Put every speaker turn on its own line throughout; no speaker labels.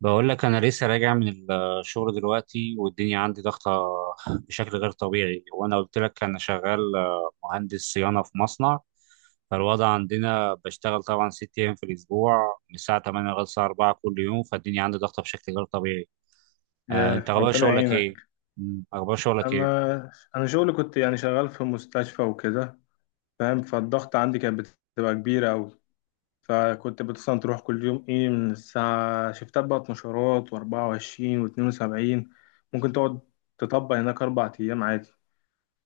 بقول لك انا لسه راجع من الشغل دلوقتي، والدنيا عندي ضغطه بشكل غير طبيعي. وانا قلت لك انا شغال، مهندس صيانه في مصنع. فالوضع عندنا بشتغل طبعا 6 ايام في الاسبوع من الساعه 8 لغايه الساعه 4 كل يوم، فالدنيا عندي ضغطه بشكل غير طبيعي. انت
يا
اخبار
ربنا
شغلك
يعينك.
ايه؟ اخبار شغلك ايه؟
انا شغلي كنت يعني شغال في مستشفى وكده، فاهم، فالضغط عندي كانت بتبقى كبيره قوي، فكنت مثلا تروح كل يوم ايه من الساعه شفتات بقى مشارات و24 و72، ممكن تقعد تطبق هناك 4 ايام عادي،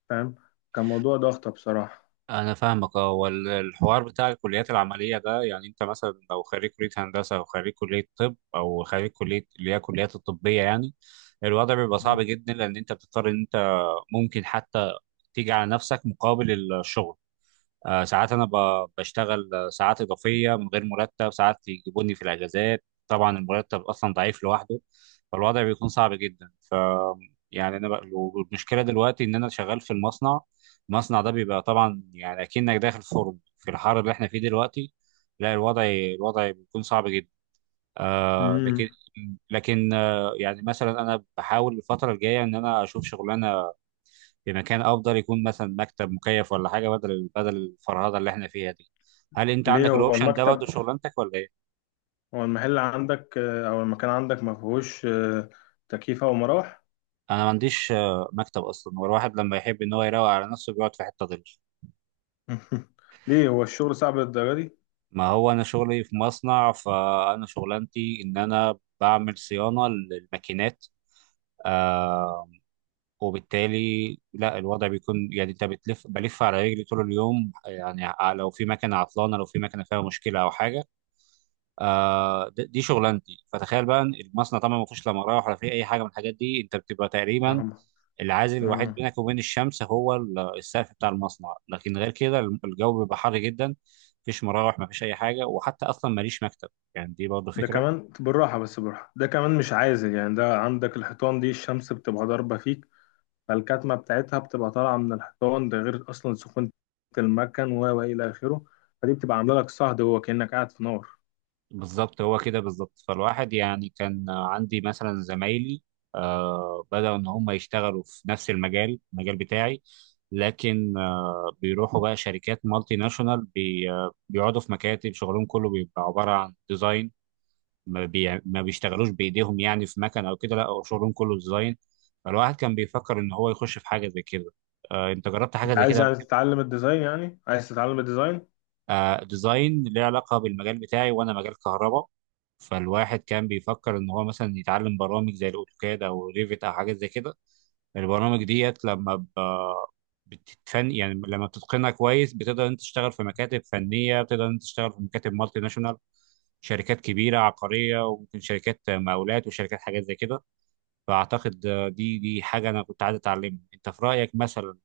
فاهم، كان موضوع ضغطه بصراحه.
انا فاهمك اه. والحوار بتاع الكليات العمليه ده، يعني انت مثلا لو خريج كليه هندسه او خريج كليه طب او خريج كليه اللي هي الكليات الطبيه يعني، الوضع بيبقى صعب جدا لان انت بتضطر ان انت ممكن حتى تيجي على نفسك مقابل الشغل. ساعات انا بشتغل ساعات اضافيه من غير مرتب، ساعات يجيبوني في الاجازات، طبعا المرتب اصلا ضعيف لوحده. فالوضع بيكون صعب جدا، يعني والمشكله دلوقتي ان انا شغال في المصنع. المصنع ده بيبقى طبعا يعني اكنك داخل فرن في الحر اللي احنا فيه دلوقتي. لا، الوضع بيكون صعب جدا. آه لكن
امم
لكن يعني مثلا انا بحاول الفتره الجايه ان انا اشوف شغلانه في مكان افضل، يكون مثلا مكتب مكيف ولا حاجه، بدل الفرهده اللي احنا فيها دي. هل انت
ليه
عندك
هو
الاوبشن ده برضه
المكتب،
في شغلانتك ولا ايه؟
هو المحل عندك او المكان عندك ما فيهوش تكييف او مراوح؟
انا ما عنديش مكتب اصلا، هو الواحد لما يحب ان هو يروق على نفسه بيقعد في حته ظل.
ليه هو الشغل صعب للدرجه دي؟
ما هو انا شغلي في مصنع، فانا شغلانتي ان انا بعمل صيانه للماكينات. آه وبالتالي لا، الوضع بيكون يعني انت بتلف بلف على رجلي طول اليوم، يعني لو في مكنه عطلانه، لو في مكنه فيها مشكله او حاجه، دي شغلانتي. فتخيل بقى إن المصنع طبعا ما فيهوش لا مراوح ولا فيه اي حاجه من الحاجات دي، انت بتبقى تقريبا العازل الوحيد
مهما،
بينك وبين الشمس هو السقف بتاع المصنع، لكن غير كده الجو بيبقى حر جدا. مفيش مراوح، مفيش اي حاجه، وحتى اصلا ماليش مكتب، يعني دي برضه
ده
فكره.
كمان بالراحة، بس بالراحة ده كمان مش عازل، يعني ده عندك الحيطان دي الشمس بتبقى ضاربة فيك، فالكتمة بتاعتها بتبقى طالعة من الحيطان، ده غير أصلا سخونة المكن و إلى آخره، فدي بتبقى عاملة لك صهد هو كأنك قاعد في نار.
بالظبط، هو كده بالظبط. فالواحد يعني كان عندي مثلا زمايلي بدأوا ان هم يشتغلوا في نفس المجال بتاعي. لكن بيروحوا بقى شركات مالتي ناشونال، بي آه، بيقعدوا في مكاتب، شغلهم كله بيبقى عبارة عن ديزاين. ما بيشتغلوش بإيديهم، يعني في مكن أو كده، لا هو شغلهم كله ديزاين. فالواحد كان بيفكر إن هو يخش في حاجة زي كده. أنت جربت حاجة
أنت
زي كده
عايز
قبل؟
يعني تتعلم الديزاين؟ يعني عايز تتعلم الديزاين؟
ديزاين ليه علاقة بالمجال بتاعي، وأنا مجال كهرباء. فالواحد كان بيفكر إن هو مثلا يتعلم برامج زي الأوتوكاد أو ريفيت أو حاجات زي كده. البرامج ديت، لما بتتفن، يعني لما بتتقنها كويس، بتقدر أنت تشتغل في مكاتب فنية، بتقدر أنت تشتغل في مكاتب مالتي ناشونال، شركات كبيرة عقارية، وممكن شركات مقاولات، وشركات حاجات زي كده. فأعتقد دي حاجة أنا كنت عايز أتعلمها. أنت في رأيك مثلا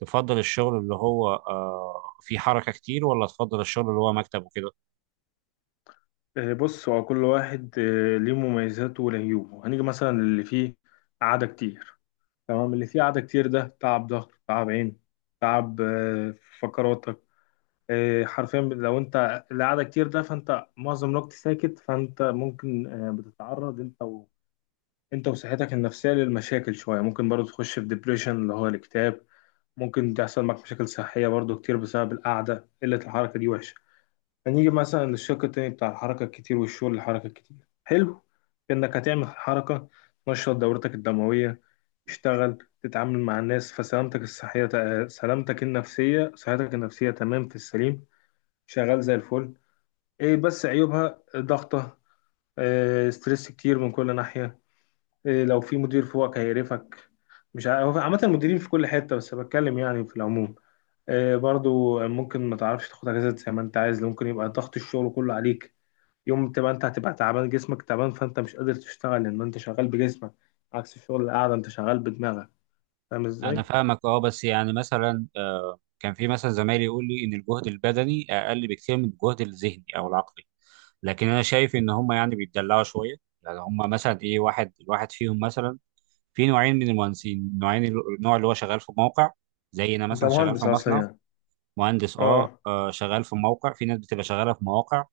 تفضل الشغل اللي هو فيه حركة كتير، ولا تفضل الشغل اللي هو مكتب وكده؟
آه، بص، هو كل واحد ليه مميزاته وليه عيوبه، هنيجي مثلا اللي فيه قعدة كتير، تمام، اللي فيه قعدة كتير ده تعب ضهر، تعب عين، تعب فقرات، إيه، حرفيا لو انت القعده كتير ده فانت معظم الوقت ساكت، فانت ممكن بتتعرض انت وصحتك النفسيه للمشاكل شويه، ممكن برضو تخش في ديبريشن اللي هو الاكتئاب، ممكن تحصل معك مشاكل صحيه برضو كتير بسبب القعده، قله الحركه دي وحشه. هنيجي مثلا للشق التاني بتاع الحركه الكتير والشغل، الحركه الكتير حلو في انك هتعمل حركه، تنشط دورتك الدمويه، تشتغل، تتعامل مع الناس، فسلامتك الصحيه، سلامتك النفسيه، صحتك النفسيه تمام في السليم، شغال زي الفل. ايه بس عيوبها ضغطة، إيه ستريس كتير من كل ناحية، إيه لو في مدير فوقك هيقرفك، مش عارف، هو عامة المديرين في كل حتة، بس بتكلم يعني في العموم، إيه برضو ممكن ما تعرفش تاخد اجازات زي ما انت عايز، ممكن يبقى ضغط الشغل كله عليك، يوم تبقى انت هتبقى تعبان، جسمك تعبان فانت مش قادر تشتغل لان انت شغال بجسمك، عكس الشغل القعدة انت شغال بدماغك، فاهم
أنا
ازاي؟
فاهمك أه. بس يعني مثلا كان في مثلا زمايلي يقول لي إن الجهد البدني أقل بكتير من الجهد الذهني أو العقلي، لكن أنا شايف إن هم يعني بيتدلعوا شوية، يعني هم مثلا الواحد فيهم مثلا، في نوعين من المهندسين، نوعين، النوع اللي هو شغال في موقع، زي أنا
انت
مثلا شغال في
مهندس اصلا
مصنع.
يعني؟
مهندس، أه
اه.
آه، شغال في موقع، في ناس بتبقى شغالة في مواقع،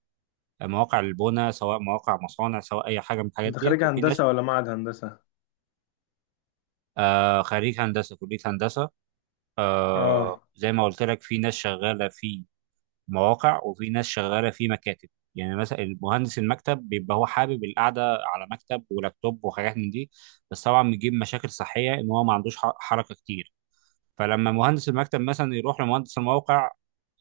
مواقع البناء، سواء مواقع مصانع، سواء اي حاجه من الحاجات
انت
ديت،
خريج
وفي ناس.
هندسة ولا معهد هندسة؟
آه، خريج هندسة كلية هندسة.
اه.
آه، زي ما قلت لك، في ناس شغالة في مواقع وفي ناس شغالة في مكاتب. يعني مثلا المهندس المكتب بيبقى هو حابب القعدة على مكتب ولابتوب وحاجات من دي، بس طبعا بيجيب مشاكل صحية إن هو ما عندوش حركة كتير. فلما مهندس المكتب مثلا يروح لمهندس الموقع،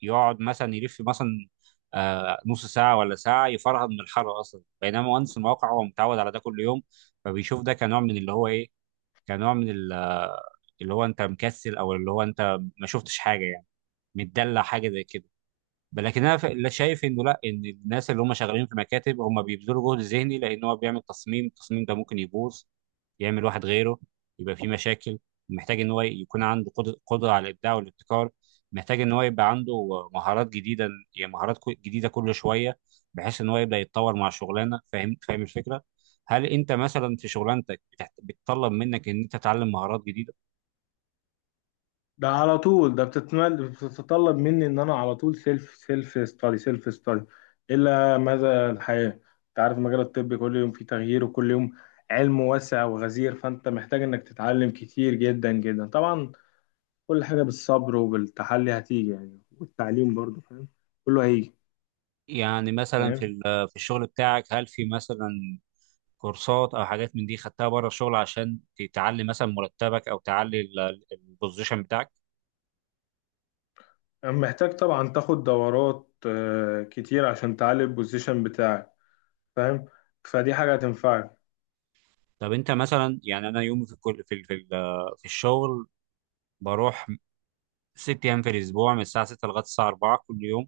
يقعد مثلا يلف مثلا نص ساعة ولا ساعة يفرهد من الحر أصلا، بينما مهندس الموقع هو متعود على ده كل يوم. فبيشوف ده كنوع من اللي هو كنوع من اللي هو انت مكسل، او اللي هو انت ما شفتش حاجه يعني، متدلع، حاجه زي كده. لكن انا لا، شايف انه لا، ان الناس اللي هم شغالين في مكاتب هم بيبذلوا جهد ذهني، لان هو بيعمل تصميم، التصميم ده ممكن يبوظ، يعمل واحد غيره، يبقى في مشاكل. محتاج ان هو يكون عنده قدرة على الابداع والابتكار. محتاج ان هو يبقى عنده مهارات جديدة، يعني مهارات جديدة كل شوية، بحيث ان هو يبدأ يتطور مع الشغلانة. فاهم الفكرة؟ هل انت مثلا في شغلانتك بتطلب منك ان انت تتعلم مهارات جديدة؟
ده على طول، ده بتتطلب مني ان انا على طول سيلف ستادي، الا ماذا الحياه، انت عارف مجال الطب كل يوم فيه تغيير، وكل يوم علم واسع وغزير، فانت محتاج انك تتعلم كتير جدا جدا طبعا، كل حاجه بالصبر وبالتحلي هتيجي، يعني والتعليم برضه فاهم، كله هيجي.
يعني مثلا في
فاهم،
ال- في الشغل بتاعك، هل في مثلا كورسات او حاجات من دي خدتها بره الشغل عشان تعلي مثلا مرتبك، او تعلي البوزيشن بتاعك؟
محتاج طبعا تاخد دورات كتير عشان تعلي البوزيشن بتاعك، فاهم، فدي حاجه هتنفعك.
طب انت مثلا، يعني انا يومي في الكل، في في الشغل بروح 6 ايام في الاسبوع من الساعه 6 لغايه الساعه 4 كل يوم،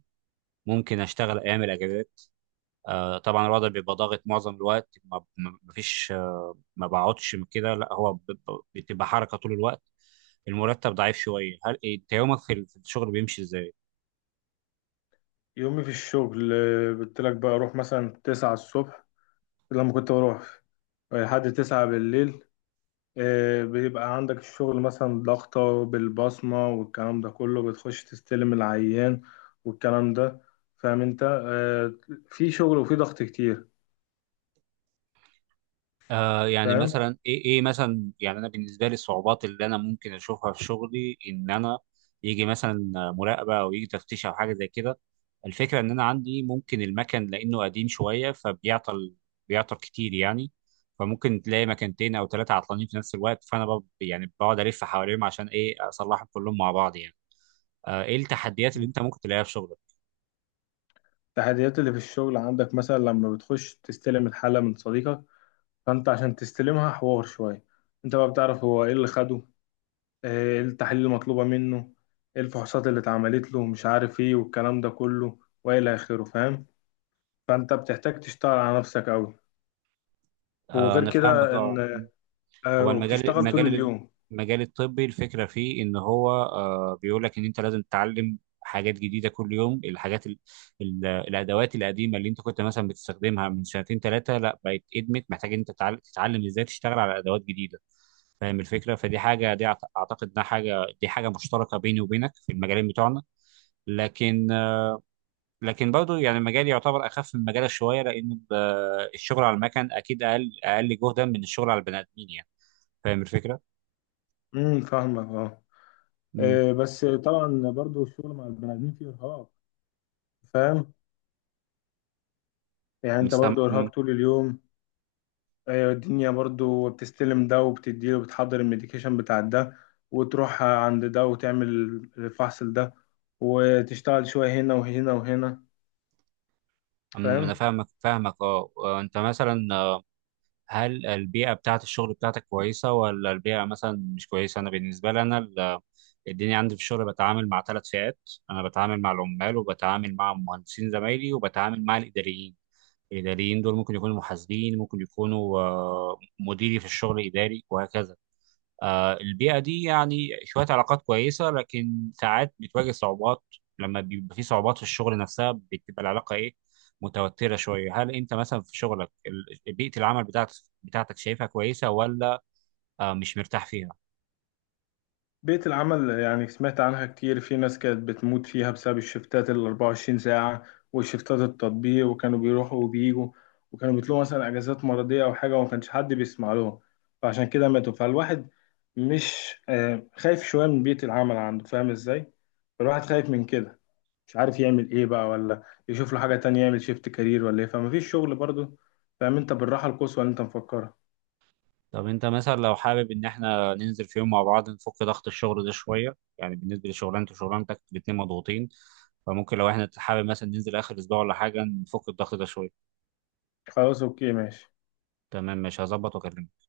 ممكن اشتغل ايام الاجازات. طبعا الوضع بيبقى ضاغط معظم الوقت، ما فيش ما بقعدش من كده، لا هو بتبقى حركه طول الوقت. المرتب ضعيف شويه. هل انت يومك في في الشغل بيمشي ازاي؟
يومي في الشغل قلت لك بقى اروح مثلا 9 الصبح، لما كنت بروح لحد 9 بالليل، بيبقى عندك الشغل مثلا ضغطة بالبصمة والكلام ده كله، بتخش تستلم العيان والكلام ده، فاهم، انت في شغل وفي ضغط كتير.
يعني
فاهم،
مثلا ايه مثلا، يعني انا بالنسبه لي الصعوبات اللي انا ممكن اشوفها في شغلي، ان انا يجي مثلا مراقبه او يجي تفتيش او حاجه زي كده. الفكره ان انا عندي ممكن، المكن لانه قديم شويه فبيعطل، بيعطل كتير يعني. فممكن تلاقي مكانتين او ثلاثه عطلانين في نفس الوقت، فانا يعني بقعد الف حواليهم، عشان اصلحهم كلهم مع بعض يعني. ايه التحديات اللي انت ممكن تلاقيها في شغلك؟
التحديات اللي في الشغل عندك مثلا لما بتخش تستلم الحالة من صديقك، فانت عشان تستلمها حوار شوية، انت بقى بتعرف هو ايه اللي خده، إيه التحاليل المطلوبة منه، إيه الفحوصات اللي اتعملت له، مش عارف ايه والكلام ده كله وإلى آخره فاهم، فأنت بتحتاج تشتغل على نفسك أوي،
آه،
وغير
انا فاهمك
كده إن
اه.
آه
هو المجال،
وبتشتغل طول
المجال
اليوم.
المجال الطبي، الفكره فيه ان هو بيقول لك ان انت لازم تتعلم حاجات جديده كل يوم. الحاجات، ال ال الادوات القديمه اللي انت كنت مثلا بتستخدمها من سنتين ثلاثه، لا بقت ادمت، محتاج ان انت تتعلم ازاي تشتغل على ادوات جديده. فاهم الفكره؟ فدي حاجه، دي اعتقد انها حاجه، دي حاجه مشتركه بيني وبينك في المجالين بتوعنا. لكن لكن برضه يعني مجالي يعتبر اخف من مجالك شويه، لان الشغل على المكن اكيد اقل، اقل جهدا من الشغل على البني ادمين يعني. فاهم الفكره.
فاهمك اه، إيه بس طبعا برضو الشغل مع البني آدمين فيه إرهاق، فاهم، يعني
مش
أنت
سام...
برضو
م-
إرهاق طول اليوم، آه الدنيا برضو بتستلم ده وبتديله، وبتحضر الميديكيشن بتاع ده، وتروح عند ده وتعمل الفحص ده، وتشتغل شوية هنا وهنا وهنا،
م- انا
فاهم.
فاهمك اه. انت مثلا هل البيئه بتاعه الشغل بتاعتك كويسه ولا البيئه مثلا مش كويسه؟ انا بالنسبه لي انا الدنيا عندي في الشغل بتعامل مع ثلاث فئات. انا بتعامل مع العمال، وبتعامل مع مهندسين زمايلي، وبتعامل مع الاداريين. الاداريين دول ممكن يكونوا محاسبين، ممكن يكونوا مديري في الشغل، اداري وهكذا. البيئة دي يعني شوية علاقات كويسة، لكن ساعات بتواجه صعوبات. لما بيبقى في صعوبات في الشغل نفسها، بتبقى العلاقة متوترة شوية. هل أنت مثلا في شغلك بيئة العمل بتاعتك شايفها كويسة، ولا مش مرتاح فيها؟
بيئة العمل يعني سمعت عنها كتير، في ناس كانت بتموت فيها بسبب الشفتات ال 24 ساعة والشفتات التطبيق، وكانوا بيروحوا وبيجوا، وكانوا بيطلبوا مثلا أجازات مرضية أو حاجة وما كانش حد بيسمع لهم، فعشان كده ماتوا، فالواحد مش خايف شوية من بيئة العمل عنده، فاهم إزاي؟ فالواحد خايف من كده، مش عارف يعمل إيه بقى، ولا يشوف له حاجة تانية يعمل شيفت كارير ولا إيه، فمفيش شغل برضه، فاهم، أنت بالراحة القصوى اللي أنت مفكرها.
طب أنت مثلا لو حابب إن إحنا ننزل في يوم مع بعض نفك ضغط الشغل ده شوية، يعني بالنسبة لشغلانتي وشغلانتك الاتنين مضغوطين، فممكن لو إحنا حابب مثلا ننزل آخر أسبوع ولا حاجة نفك الضغط ده شوية.
خلاص، أوكي ماشي.
تمام، مش هظبط وأكلمك.